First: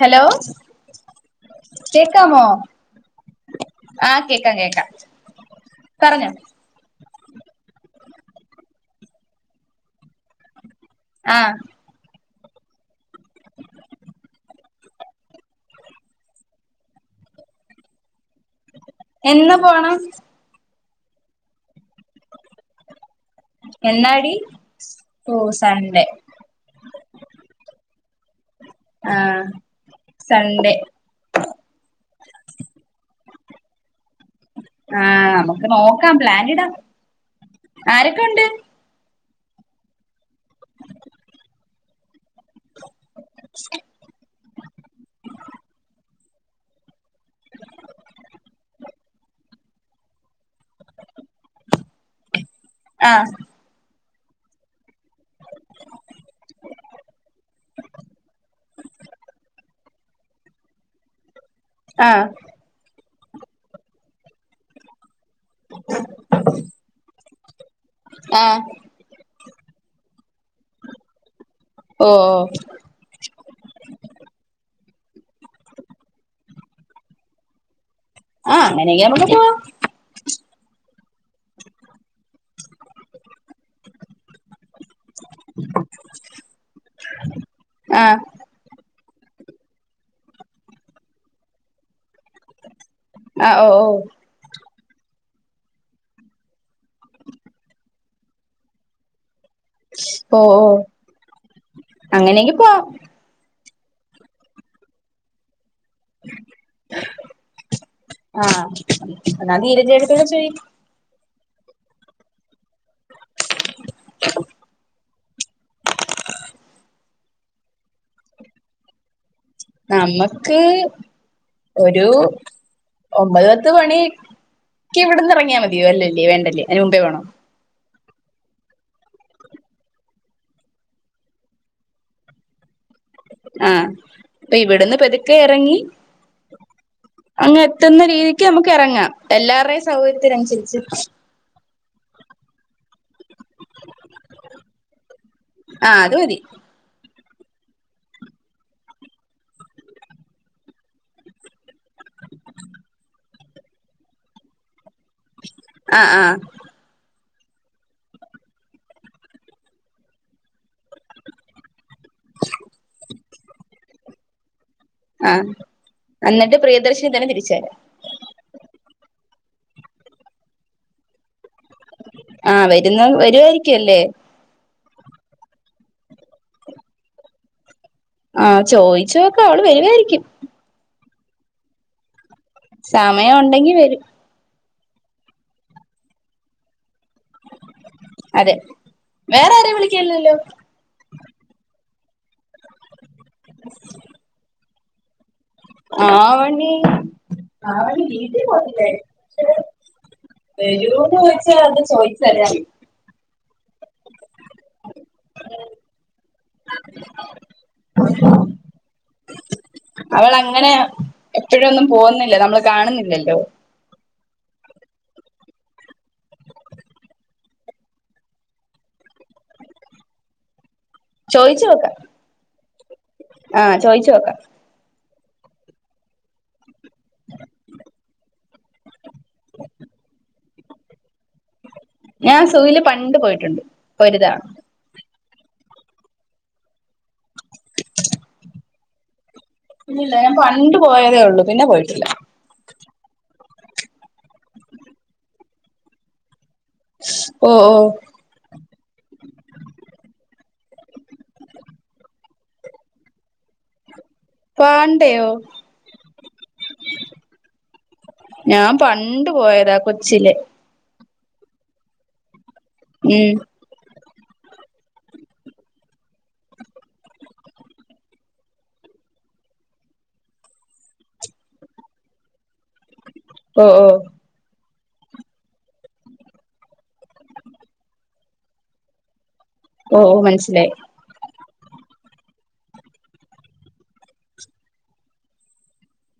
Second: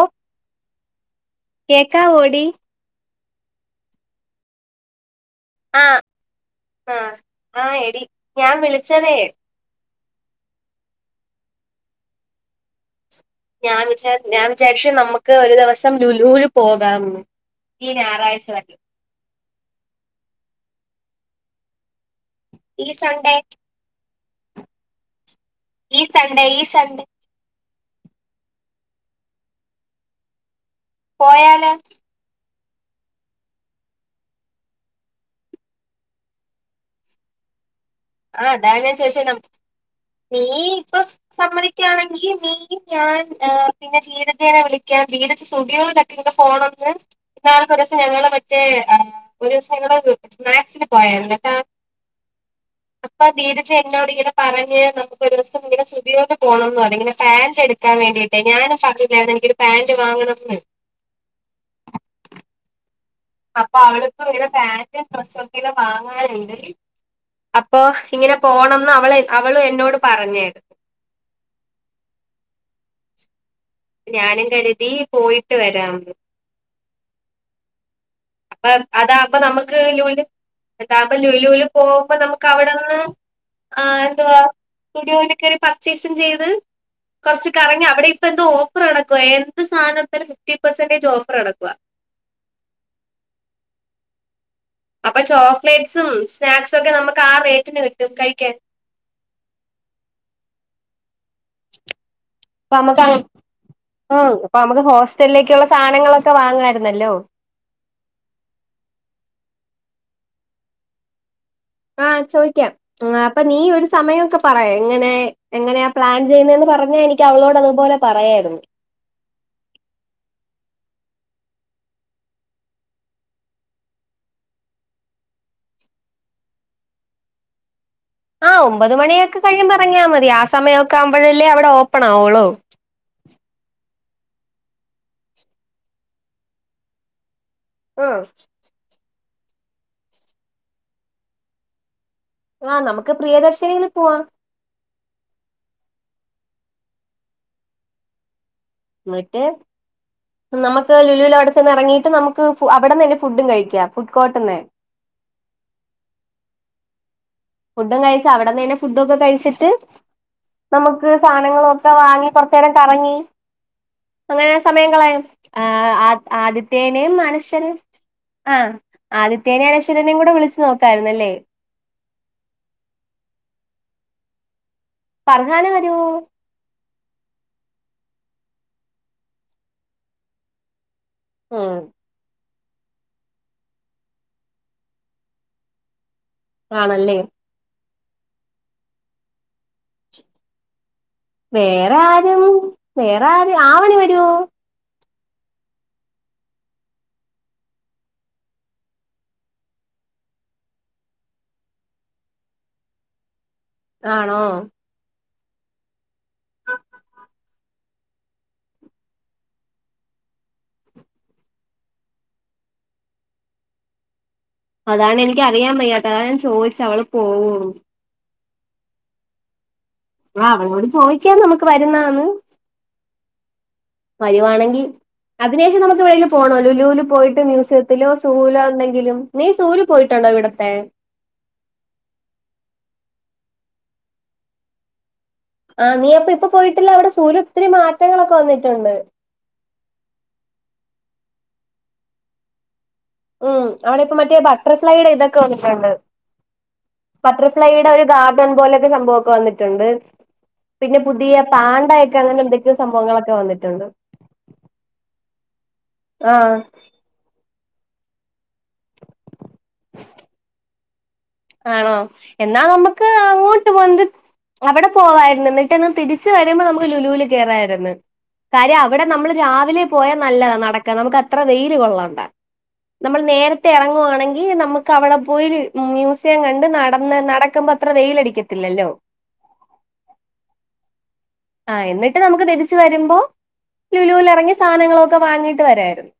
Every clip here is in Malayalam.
ഹലോ കേക്കാവോടി കേക്കാമോ ആഹ് കേക്കാം കേക്കാം ആഹ് പറഞ്ഞോ ആഹ് ആഹ് എടി ഞാ വിളിച്ചതേ ആഹ് ഞാൻ വിചാ ഞാൻ വിചാര്ച്ച നമുക്ക് ഒരു ദിവസം ലുലൂല് പോകാം ന്ന് ഈ ഞായറാഴ്ച വ എന്ന് പോണം ഈ സൺഡേ എന്നാടി ഓഹ് സൺഡേ [unintelligible] സൺഡേ ആഹ് സൺഡേ പോയാലോ ആഹ് നമുക്ക് നോക്കാം പ്ലാനിടാം ആരൊക്കെ ഉണ്ട് ആഹ് അതാ ഞാൻ ചോയ്ച്ചേ ഞ നീ ഇപ്പൊ സമ്മതിക്കാണെങ്കി നീ ഞാൻ പിന്നെ സീനത്തേനെ വിളിക്കാം. [unintelligible] ഫോണൊട്ക്ക് ന്നാൾക്ക് ഒരൂസം ഞങ്ങള് മറ്റേ ഒരൂസം ഞങ്ങള് മാക്സില് പോയാര്ന്നു ട്ടാ ആ അപ്പൊ ബീനച്ച എന്നോട് ഇങ്ങനെ പറഞ്ഞ്‌ നമു ക്ക് ഒരൂസം ഇങ്ങനെ സുഡിയോല് പോണംന്നർഞ്ഞ്‌ ഇങ്ങനെ പാന്റ് എടുക്കാൻ വേണ്ടിയിട്ട് ഞാനും [unintelligible] എനിക്കൊരു പാന്റ് വാങ്ങണം ന്ന് ആഹ് അപ്പൊ അവൾക്ക് ഇങ്ങനെ പാന്റും ഡ്രസ്സൊക്കെല്ലാം വാങ്ങാനുണ്ട് അപ്പൊ ഇങ്ങനെ ആ പോണംന്ന് അവളെ അവളും എന്നോട് പറഞ്ഞ്‌ ഓഹ് ഞാനും കരുതി പോയിട്ട് വരാം ന്ന് ആ അ അങ്ങനെയെങ്കി അതാമ്പം പോവാം നമുക്ക് ലുല് അതാമ്പ ലുലുല് പോമ്പോ നമുക്ക് അവിടെന്ന് ആ എന്തുവാ സുടിയോല് ക്കേറി പർച്ചേസും ചെയ്ത് കൊർച്ച് കറങ്ങി ആ അവിടെ ഇപ്പ എന്തോ ഓ ഫറടക്കുവാ എന്ത് സാനട്ത്താലും ഫിഫ്റ്റി പേസന്റേജ് ഓഫറടക്കുവാ അഹ് ഓഹ് ഓഹ് അപ്പൊ ചോക്ലേറ്റ്സും സ്നാക്സും ഒക്കെ നമുക്ക് ആ റേറ്റിന് കിട്ടും കഴിക്കാൻ ഓഹ് ഓഹ് പ്പ മ്മക്ക് പ്പ മ്മക്ക് ഹോസ്റ്റലിലേക്കുള്ള സാനങ്ങളൊക്കെ വാങ്ങായിരുന്നല്ലോ ആഹ് എന്നാ നീരജേടത്തിയോട് ചോയി ആഹ് ചോയ്ക്കാം അപ്പൊ നീ ഒരു സമയംക്കെ പറയ് എങ്ങനെ എങ്ങനെയാ പ്ലാൻ ചെയ്യുന്നേന്ന് പറഞ്ഞാ എനിക്ക് അവളോട് അതുപോലെ പറയായിര്ന്നു നമക്ക് ഒരു ഒമ്പത് പത്ത് മണി ക്ക്യ് ഇവട്ന്നെറങ്ങിയാ മതിയൊ? അല്ലല്ലേ വേണ്ടല്ലേ അയിന് മുമ്പേ വേണോ. ആഹ് ഒമ്പത് മണിയൊക്കെ കഴിയുമ്പം ഇറങ്ങിയാ മതി. ആ സമയൊക്കെ ആവുമ്പഴല്ലേ അവടെ ഓപ്പണാവൊള്ളൂ. ആഹ്. അപ്പ ഇവിട്ന്ന് പെതുക്കെ ഇറങ്ങി അങ്ങെ ട്ടുന്ന ഉം രീതിക്ക് നമുക്ക് എറങ്ങാം. എല്ലാവർടേയും സൗകര്യത്തിനനുസരിച്ച്. ആഹ് നമുക്ക് പ്രിയദർശിനീല് പോവാ. ആഹ് അത് മതി. എന്നിട്ട് നമുക്ക് ലുലൂല് അവിടെ ചെന്ന് എറങ്ങീട്ട് നമുക്ക് അവിടെന്നന്നെ ഫുഡും കഴിക്കാ, ഫുഡ് കോർട്ട്ന്ന്. ആഹ് ആഹ് ഫുഡും കഴിച്ച്, അവിടന്നെന്നെ ഫുഡൊക്കെ കഴിച്ചിട്ട്, നമുക്ക് സാനങ്ങളു ഒക്കെ വാങ്ങി കൊറച്ചേരം കറങ്ങി അങ്ങനെ ആ സമയം കളായാം. ആഹ് എന്നിട്ട് പ്രിയദർശിനി ആദിത്യേനേം തന്നെ തിരിച്ചു വരാം അനുഷ്യനും ആഹ് ആദിത്യേനെ അനശ്വരനെം കൂടെ വിളിച്ച് നോക്കായിരുന്നല്ലേ. ആഹ് വരുന്ന് വരുവായിരിക്കും അല്ലേ. പറഞ്ഞാലെ വരൂ. ആഹ് ചോയിച്ചോക്ക് അവള് വരുവായിരിക്കും. ആഹ് സമയം ഉണ്ടെങ്കി വരും. ആണല്ലേ അതെ. വേറാരെയും വിളിക്ണില്ലല്ലോ. വേറെ ആരും, വേറെ ആര് ആവണി വരുവോ? ആവണി ആവണി വീട്ടി [unintelligible] വരുവോന്ന് ചോയിച്ചാ അത് ചോയിച്ചാല്ലേ അറിയു. ആണോ. [unintelligible] അവൾ അങ്ങനെ എപ്പഴൊന്നും പോകുന്നില്ല, നമ്മൾ കാണുന്നില്ലല്ലോ. അതാണ് എനിക്ക് അറിയാൻ വയ്യാത്ത, അതാ ഞാൻ ചോയിച്ച അവള് പോവോ. ആഹ് അവളോട് ചോയിക്കാം നമുക്ക് ചോദിച്ചു നോക്കാം വരുന്നോന്ന്. ആഹ് ചോയ്ച്ചു വരുവാണെങ്കി അതിനുശേഷം നമുക്ക് എവിടെയെങ്കിലും പോണോ ലുലൂല് പോയിട്ട് മ്യൂസിയത്തിലോ സൂലോ എന്തെങ്കിലും. നീ സൂവില് പോയിട്ടുണ്ടോ ഇവിടത്തെ? ഞാൻ സൂ വില് പണ്ട് പോയിട്ടുണ്ട് ഒരു ഒരു തവണ. ആഹ് നീ അപ്പൊ ഇപ്പൊ പോയിട്ടില്ല അവിടെ സൂ വില് ഒത്തിരി മാറ്റങ്ങളൊക്കെ വന്നിട്ടുണ്ട്. ഇല്ലില്ല. ഞാൻ പണ്ട് പോയതേ ഉള്ളൂ, പിന്നെ പോയിട്ടില്ല. ഉം അവിടെ ഇപ്പ മറ്റേ ബട്ടർഫ്ലൈയുടെ ഇതൊക്കെ വന്നിട്ടുണ്ട്. ഓ ഓ ബട്ടർഫ്ലൈയുടെ ഒരു ഗാർഡൻ പോലെയൊക്കെ സംഭവൊക്കെ വന്നിട്ടുണ്ട്. പിന്നെ പുതിയ പാണ്ടയൊക്കെ അങ്ങനെ എന്തൊക്കെയോ സംഭവങ്ങളൊക്കെ വന്നിട്ടുണ്ട്. പാണ്ടയോ. ആഹ് ഞാൻ പണ്ട് പോയതാ കൊച്ചിലെ. ആണോ, എന്നാ നമ്മക്ക് ഉം അങ്ങോ ട്ട് വന്ത് അവിടെ പോവായിരുന്നു, എന്നിട്ട്ന്ന് തിരിച്ച് വരുമ്പോ നമുക്ക് ലുലൂല് കേറായിരുന്നു. കാര്യം അവിടെ നമ്മൾ രാവിലെ പോയാ നല്ലതാ. നടക്ക. നമുക്ക് അത്ര വെയില് കൊള്ളണ്ട. നമ്മൾ ഓ നേരത്തെ ഓ എറങ്ങുവാണെങ്കി നമുക്കവടെ പോയൊര് മ്യൂസി സിയം കണ്ട് നടന്ന് നടക്കുമ്പത്ര വെയിലടിക്കത്തില്ലല്ലോ. ഓ ഓഹ് മൻസ്സിലായി. ആഹ് എന്നിട്ട് നമുക്ക് തിരിച്ചു വരുമ്പോ ലുലുലെറങ്ങി സാനങ്ങളൊക്കെ വാങ്ങിട്ട് വരായിരുന്നു.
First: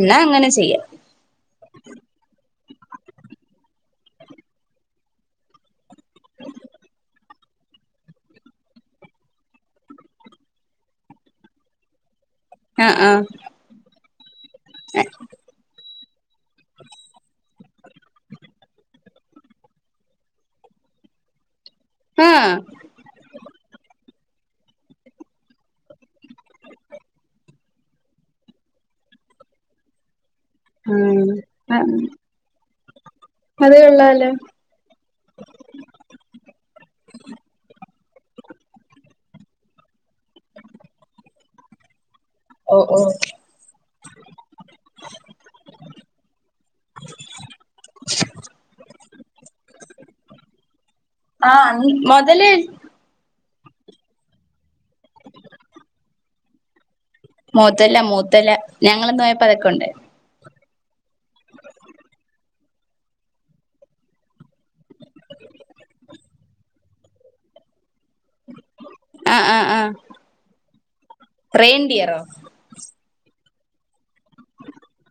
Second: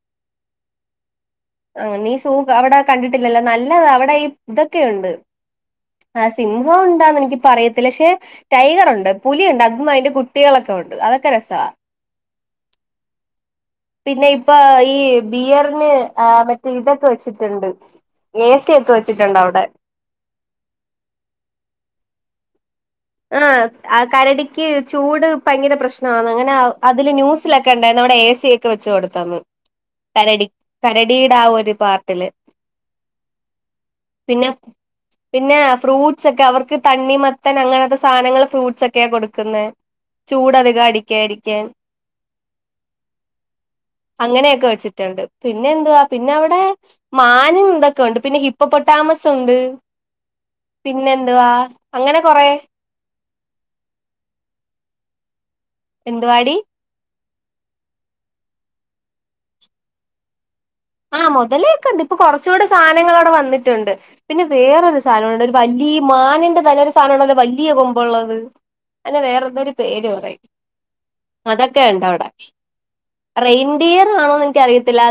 എന്നാ അങ്ങനെ ചെയ്യാ. ആഹ നീ സു അവിടെ കണ്ടിട്ടില്ലല്ലോ നല്ലതാ അവിടെ ഈ തൊക്കെയുണ്ട്. ആഹ് സിംഹം ഉണ്ടാന്നെനിക്കിപ്പറയത്തില്ല. പക്ഷെ ടൈഗറുണ്ട്. പുലിയുണ്ട്. അതും അയ്ന്റെ കുട്ടികളൊക്കെ ഉണ്ട്. അതൊക്കെ രസാ. ആഹ് ആഹ്. പിന്നെ ഇപ്പ ഈ ബിയർന് ആ മറ്റേ ഇതൊക്കെ വെച്ചിട്ട് ണ്ട്. എ സി ഒക്കെ വെച്ചിട്ടുണ്ട വടെ. അആഹ്. ആഹ്. ആ കരടിക്ക് ചൂട് ഭയങ്കര പ്രശ്നമാന്ന്. അങ്ങനെ അതില് ന്യൂസിലൊക്കെ ണ്ടായ്ന്നു. അവടെ എ സി ക്കെ വെച്ച് കൊടുത്തന്ന്. കരടി കരടിടെ ആ ഒരു ആഹ് ആഹ് പാർട്ടില്. അത് കൊള്ളാലോ പിന്നെ പിന്നെ ഫ്രൂട്ട്സൊക്കെ അവർക്ക് തണ്ണിമത്തൻ അങ്ങന ത്തെ സാനങ്ങള് ഫ്രൂട്സൊക്കെയ കൊട്ക്ക്ന്നേ. ചൂടധികം അടിക്കായിരിക്കാൻ. ഓ ഓഹ്. അങ്ങനെയൊക്കെ വെച്ചിട്ടുണ്ട്. പിന്നെന്തുവാ? പിന്നെവടെ. മാനുംതൊക്കെണ്ട്. പിന്നെ ഹിപ്പൊ പൊട്ടാമസ്ണ്ട്. പിന്നെന്തുവാ? ആഹ് അങ്ങനെ കൊറെ. മൊതല് എന്തുവാടി? മൊതല മൊതല. ഞങ്ങളന്നോ യപ്പോ അതൊക്കെണ്ട്. ആഹ് മൊതലെയൊക്കെണ്ട്. ഇപ്പൊ കൊറച്ചൂടെ സാനങ്ങളവടെ വന്നിട്ടുണ്ട്. പിന്നെ വേറൊര് സാനം ഉണ്ട്. ഒരു വലിയ മാനിന്റെ തലൊരു സാനള്ളത് വലിയ കൊമ്പ്ള്ളത്. അയ്ന് ആഹ് ആഹ് വേറൊന്തോര് ആഹ് പേര് പറയും. അതൊക്കെ റെയിൻഡിയറോ ണ്ടവടെ. റെയിൻഡിയർ ആണോന്ന് എനിക്കറിയത്തില്ല.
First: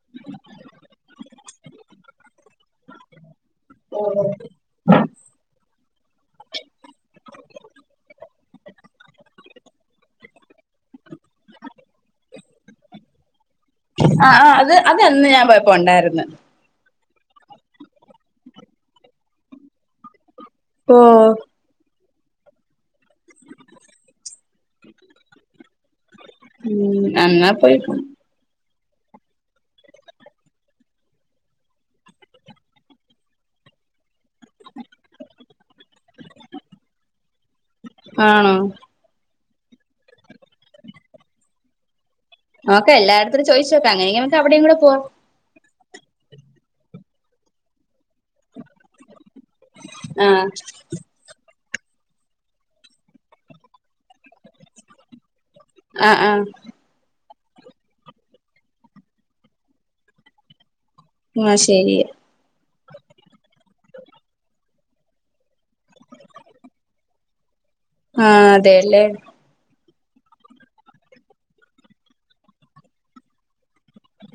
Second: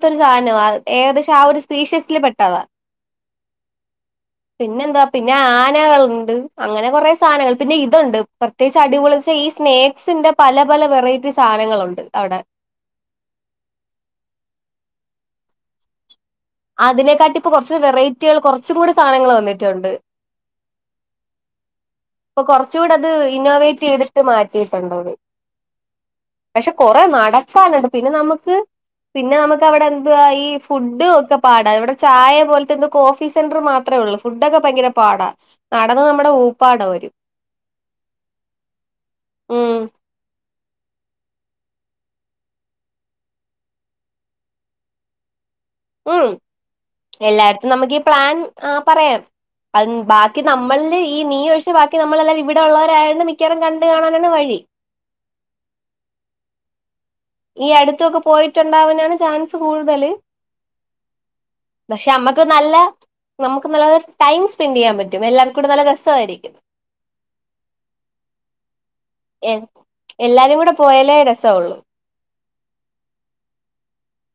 ത്തൊരു സാനവാ. ഏകദേശം ആ ഒരു സ്പീഷ്യസില് പെട്ടതാ. പിന്നെന്താ? പിന്നെ ആനകള്ണ്ട്. അങ്ങനെ കൊറെ സാനങ്ങള്. പിന്നെ ഇത്ണ്ട് പർ ത്യേകിച്ച് അടിപൊളി ച്ചാ ഈ സ്നേക്സിന്റെ പല പല വെറൈറ്റി സാനങ്ങളുണ്ട് അവടെ. ആഹ് ആഹ് അത് അതന്ന് ഞാൻ പോയപ്പോ ഒണ്ടായിര്ന്ന്. അതിനെക്കാട്ടിപ്പൊ കൊർച്ച് വെറൈറ്റികൾ കൊറച്ചു കൂടി സാനങ്ങള് വന്നിട്ട്ണ്ട്. ഓഹ്. പ്പൊ കൊർച്ചൂടത് ഇന്നോവേറ്റെയ്തിട്ട് മാറ്റിയിട്ട്ണ്ടത്. പക്ഷെ ഉം കൊറെ എന്നാ നടക്കാന്ണ്ട്. പോയി പിന്നെ നമുക്ക് പിന്നെ നമക്കവിടെ എന്തുവാ ഈ ഫുഡ് ഒക്കെ പാടാ. ഇവടെ ചായ പോൽത്തെ എന്തോ കോഫി സെന്റർ മാത്രേ ഉള്ളൂ. ഫുഡൊക്കെ ഭയങ്കര പാടാ. നടന്ന് നമ്മടെ ഊപ്പാടൊര് ആണോ? ഉം. നോക്ക എല്ലാരടത്തും ചോയ്ച്ചോക്ക. അങ്ങനെയെങ്കി നമക്കവടേം കൂടെ പോവാം. ഉം എല്ലാരട്ത്തും നമുക്കീ പ്ലാൻ ആ പറയാം. അഅ് ബാക്കി ആഹ് നമ്മൾല് ഈ നീ ഒഴിച്ച് ബാക്കി നമ്മളെല്ലാവരും ഇവിടെ ഒള്ളവരായോണ്ട് മിക്കവാറും കണ്ട് കാണാനാണ് വഴി. അ ആഹ്. ഈ അടുത്തൊക്കെ പോയിട്ടുണ്ടാവാനാണ് ചാൻസ് കൂടുതല്. ആഹ് ശരി പക്ഷെ അമ്മ ക്ക് നല്ല നമുക്ക് നല്ല ടൈം സ്പെൻഡെയ്യാൻ പറ്റും. എല്ലർക്കൂടെ നല്ല രസായിരിക്കും. ആഹ് അതെല്ലേ എ എല്ലാരും കൂടെ പോയാലേ രസാവുള്ളൂ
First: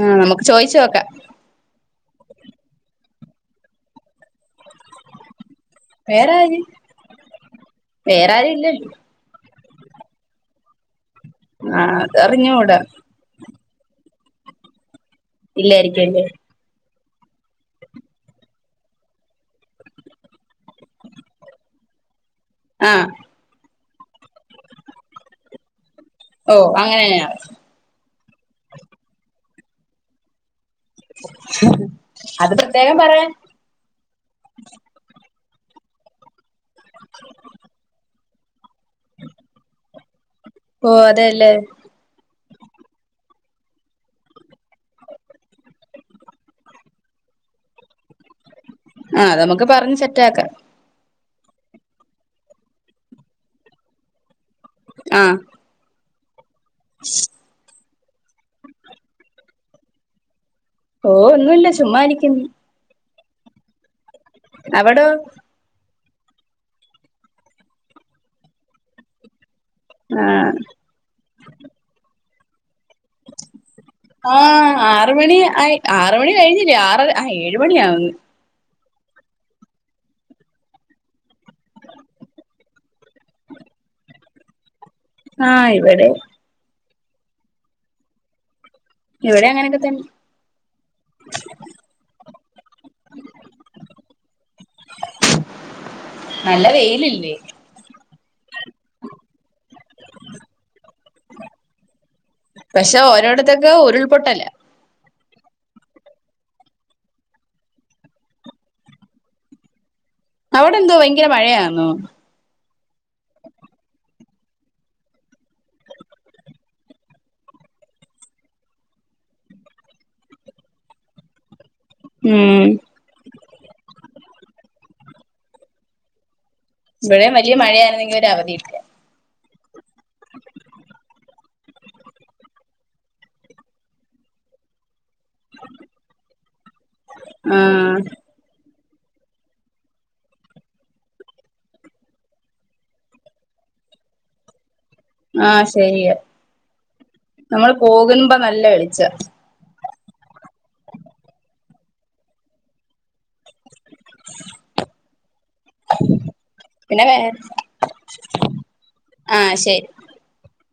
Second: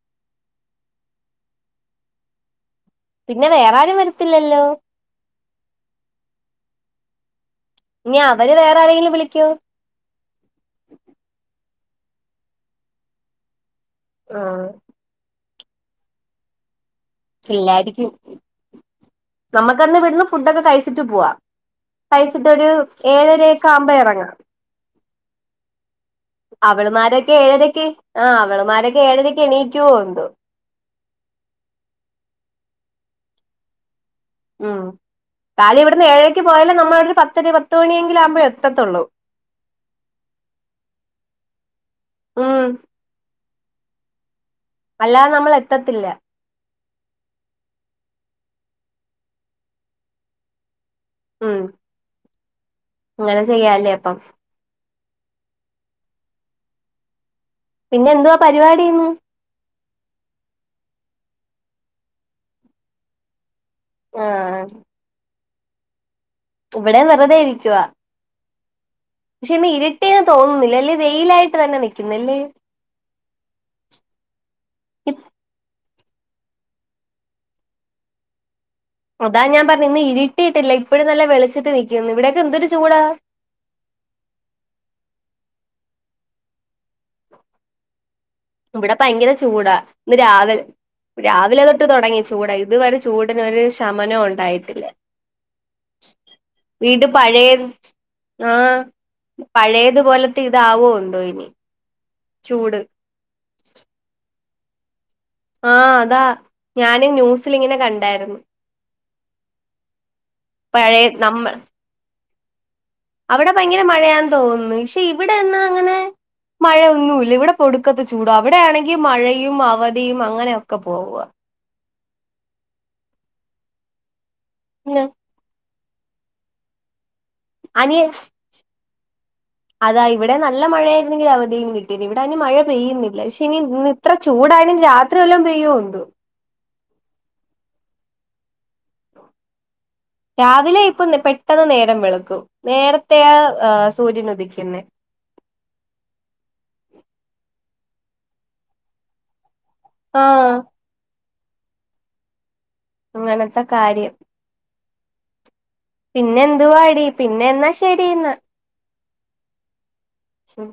ആഹ് നമ്മക്ക് ചോയ്ച്ചോക്കാ പിന്നെ വേറാരും വരത്തില്ലല്ലോ വേറാര് നി അവര് വേറാരെങ്കിലും വിളിക്കോ ആഹ് അതറിഞ്ഞൂട ആഹ് ഇല്ലായിരിക്കു അല്ലേ ഇല്ലായിരിക്കും നമുക്കന്ന് വിട്ന്ന് ഫുഡൊക്കെ കഴിച്ചിട്ട് പൂവാ കഴിച്ചിട്ടൊര് ആഹ് ഏഴരൊക്കെ ആവുമ്പോ ഇറങ്ങാം ഓ അങ്ങനെയാ അവള്മാരൊക്കെ ഏഴരക്ക് ആഹ് അവള്മാരൊക്കെ ഏഴരക്ക് എണീക്കുവോ എന്തോ അത് പ്രത്യേകം പറയാ ഉം കാലി ഇവിടുന്ന് ഏഴേക്ക് പോയാല നമ്മള ഒരു പത്തര പത്ത് മണിയെങ്കില ആകുമ്പോഴ എ എത്തത്തുള്ളൂ ഓ അതെല്ലേ ഉം അല്ലാതെ നമ്മൾ എത്തത്തില്ല ആഹ് അത് നമുക്ക് പറഞ്ഞ് സെറ്റ് ആക്കാം ഉം അങ്ങനെ ചെയ്യാലേ അപ്പം ആഹ് ഉ പിന്നെ എന്തുവാ പരിപാടിന്ന് ഓ ഒന്നുല്ല ചുമ്മാനിക്കുന്നു ആഹ് അവിടോ ഇവിടെ വെറുതെയിരിക്കുവ പക്ഷെ ഇന്ന് ഇരുട്ടേന്ന് ആഹ് തോന്നുന്നില്ല അല്ലേ വെയിലായിട്ട് തന്നെ നിക്കുന്നല്ലേ ആ ഹ്ആറ് മണി ആറ്മണി കഴിഞ്ഞില്ലേ ആറ് ആ ഏഴ മണിയ ആവന്ന് അതാ ഞാൻ പറഞ്ഞു ഇന്ന് ഇരിട്ടിയിട്ടില്ല ഇപ്പോഴും നല്ല വെളിച്ചിട്ട് നിൽക്കുന്നു ഇവിടൊക്കെ എന്തൊരു ചൂടാ ആഹ് ഇവിടെയും ഇവിടെ ഭയങ്കര ഇവിടെ ചൂടാ അങ്ങനെയൊക്കെ തന്നെ ഇന്ന് രാവിലെ രാവിലെ തൊട്ട് തുടങ്ങി ചൂട ഇതുവരെ ചൂടിന് ഒരു ശമനവും ഉണ്ടായിട്ടില്ല നല്ല വീട് വെയിലില്ലേ പഴയത് ആഹ് പഴയതു പോലത്തെ ഇതാവോ എന്തോ ഇനി ചൂട് പക്ഷെ ഓരോടത്തൊക്കെ ഉരുൾപൊട്ടല ആഹ് അതാ ഞാനും ന്യൂസൽങ്ങനെ കണ്ടായിരുന്നു അവിടെ എന്തോ പഴയ ഭയങ്കര നമ്മ മഴയാന്നോ അവിടെ ഭയങ്കര മഴയാന്ന് തോന്നുന്നു പക്ഷെ ഇവിടെന്നാ അങ്ങനെ മഴയൊന്നുല്ല ഇവിടെ പൊടുക്കത്ത ചൂട അവിടെയാണെങ്കിൽ മഴയും അവധിയും അങ്ങനെയൊക്കെ പോവുക ഉം ഉ ഇവിടെ വലിയ അനിയ മഴയണെങ്കിലിൽ ഒരു അവധിയിട്ട് അതാ ഇവിടെ നല്ല മഴ ആയിരുന്നെങ്കിൽ അവധിയും കി ഇവിടെ അയിന് മഴ പെയ്യുന്നില്ലാ ക്ഷെ ഇനി ഇന്ന് ഇത്ര ചൂടാണെങ്കി രാത്രി വല്ലോം പെയ്യോ എന്തോ ഉം രാവിലെ ഇപ്പൊ പെട്ടെന്ന് നേരം വെളുക്കും നേരത്തെയാ ഏഹ് സൂര്യൻ ഉദിക്കുന്നെ ആഹ് ശരിയാ നമ്മള് പോകുമ്പോ നല്ല വെളിച്ചാ ആഹ് അങ്ങനത്തെ കാര്യം പിന്നെ എന്തുവാടി പിന്നെ എന്നാ ശരിന്നാ ആഹ് ശരി എന്നാ